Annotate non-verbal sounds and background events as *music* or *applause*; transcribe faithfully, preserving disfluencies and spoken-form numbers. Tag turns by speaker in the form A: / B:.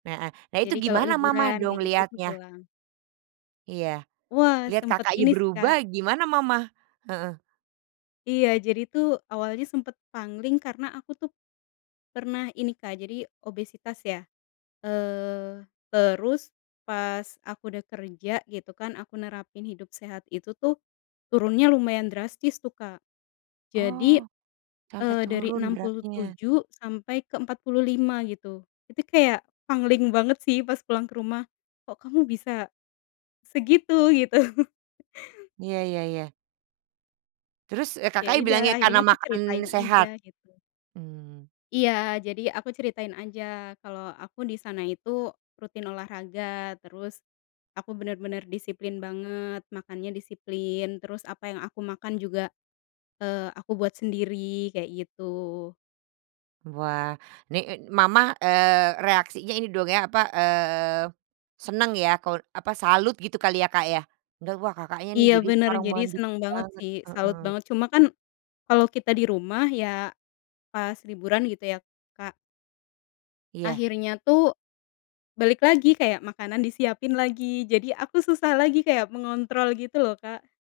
A: Heeh, nah itu
B: Jadi kalau
A: gimana mama
B: liburan
A: dong
B: kayak gitu tuh
A: lihatnya?
B: pulang.
A: Iya.
B: Wah,
A: Lihat
B: sempet
A: Kakaknya
B: ini sih Kak.
A: berubah gimana mama? Heeh.
B: Iya, jadi tuh awalnya sempet pangling karena aku tuh pernah ini Kak, jadi obesitas ya. Eee, terus pas aku udah kerja gitu kan, aku nerapin hidup sehat itu tuh, turunnya lumayan drastis tuh kak. Jadi,
A: Oh, sampai
B: eee, dari
A: turun
B: enam puluh
A: beratnya.
B: tujuh sampai ke empat puluh lima gitu. Itu kayak pangling banget sih pas pulang ke rumah. "Kok kamu bisa segitu?" Gitu. *chuckles*
A: Iya iya iya. Terus, eee,
B: Ya
A: Kakaknya
B: idah
A: bilangnya
B: akhirnya
A: karena
B: aku ceritain
A: makan
B: aja
A: sehat?
B: gitu.
A: Mmm.
B: Iya, jadi aku ceritain aja kalo aku di sana itu rutin olahraga, terus aku bener-bener disiplin banget, makannya disiplin, terus apa yang aku makan juga, eee, aku buat sendiri kayak gitu.
A: Wah, ni i mama, eee, reaksinya ini dong ya apa, eee, seneng ya, ko apa, salut gitu kali ya, Kak, ya? Da wah Kakaknya nih
B: Iya,
A: jadi
B: bener,
A: sekarang
B: jadi
A: mandiri
B: seneng banget
A: banget.
B: sih, salut
A: Heeh.
B: banget cuma kan kalau kita di rumah, ya pas liburan gitu ya, Kak.
A: Iya.
B: Akhirnya tuh balik lagi kayak makanan disiapin lagi, jadi aku susah lagi kayak mengontrol gitu loh, Kak.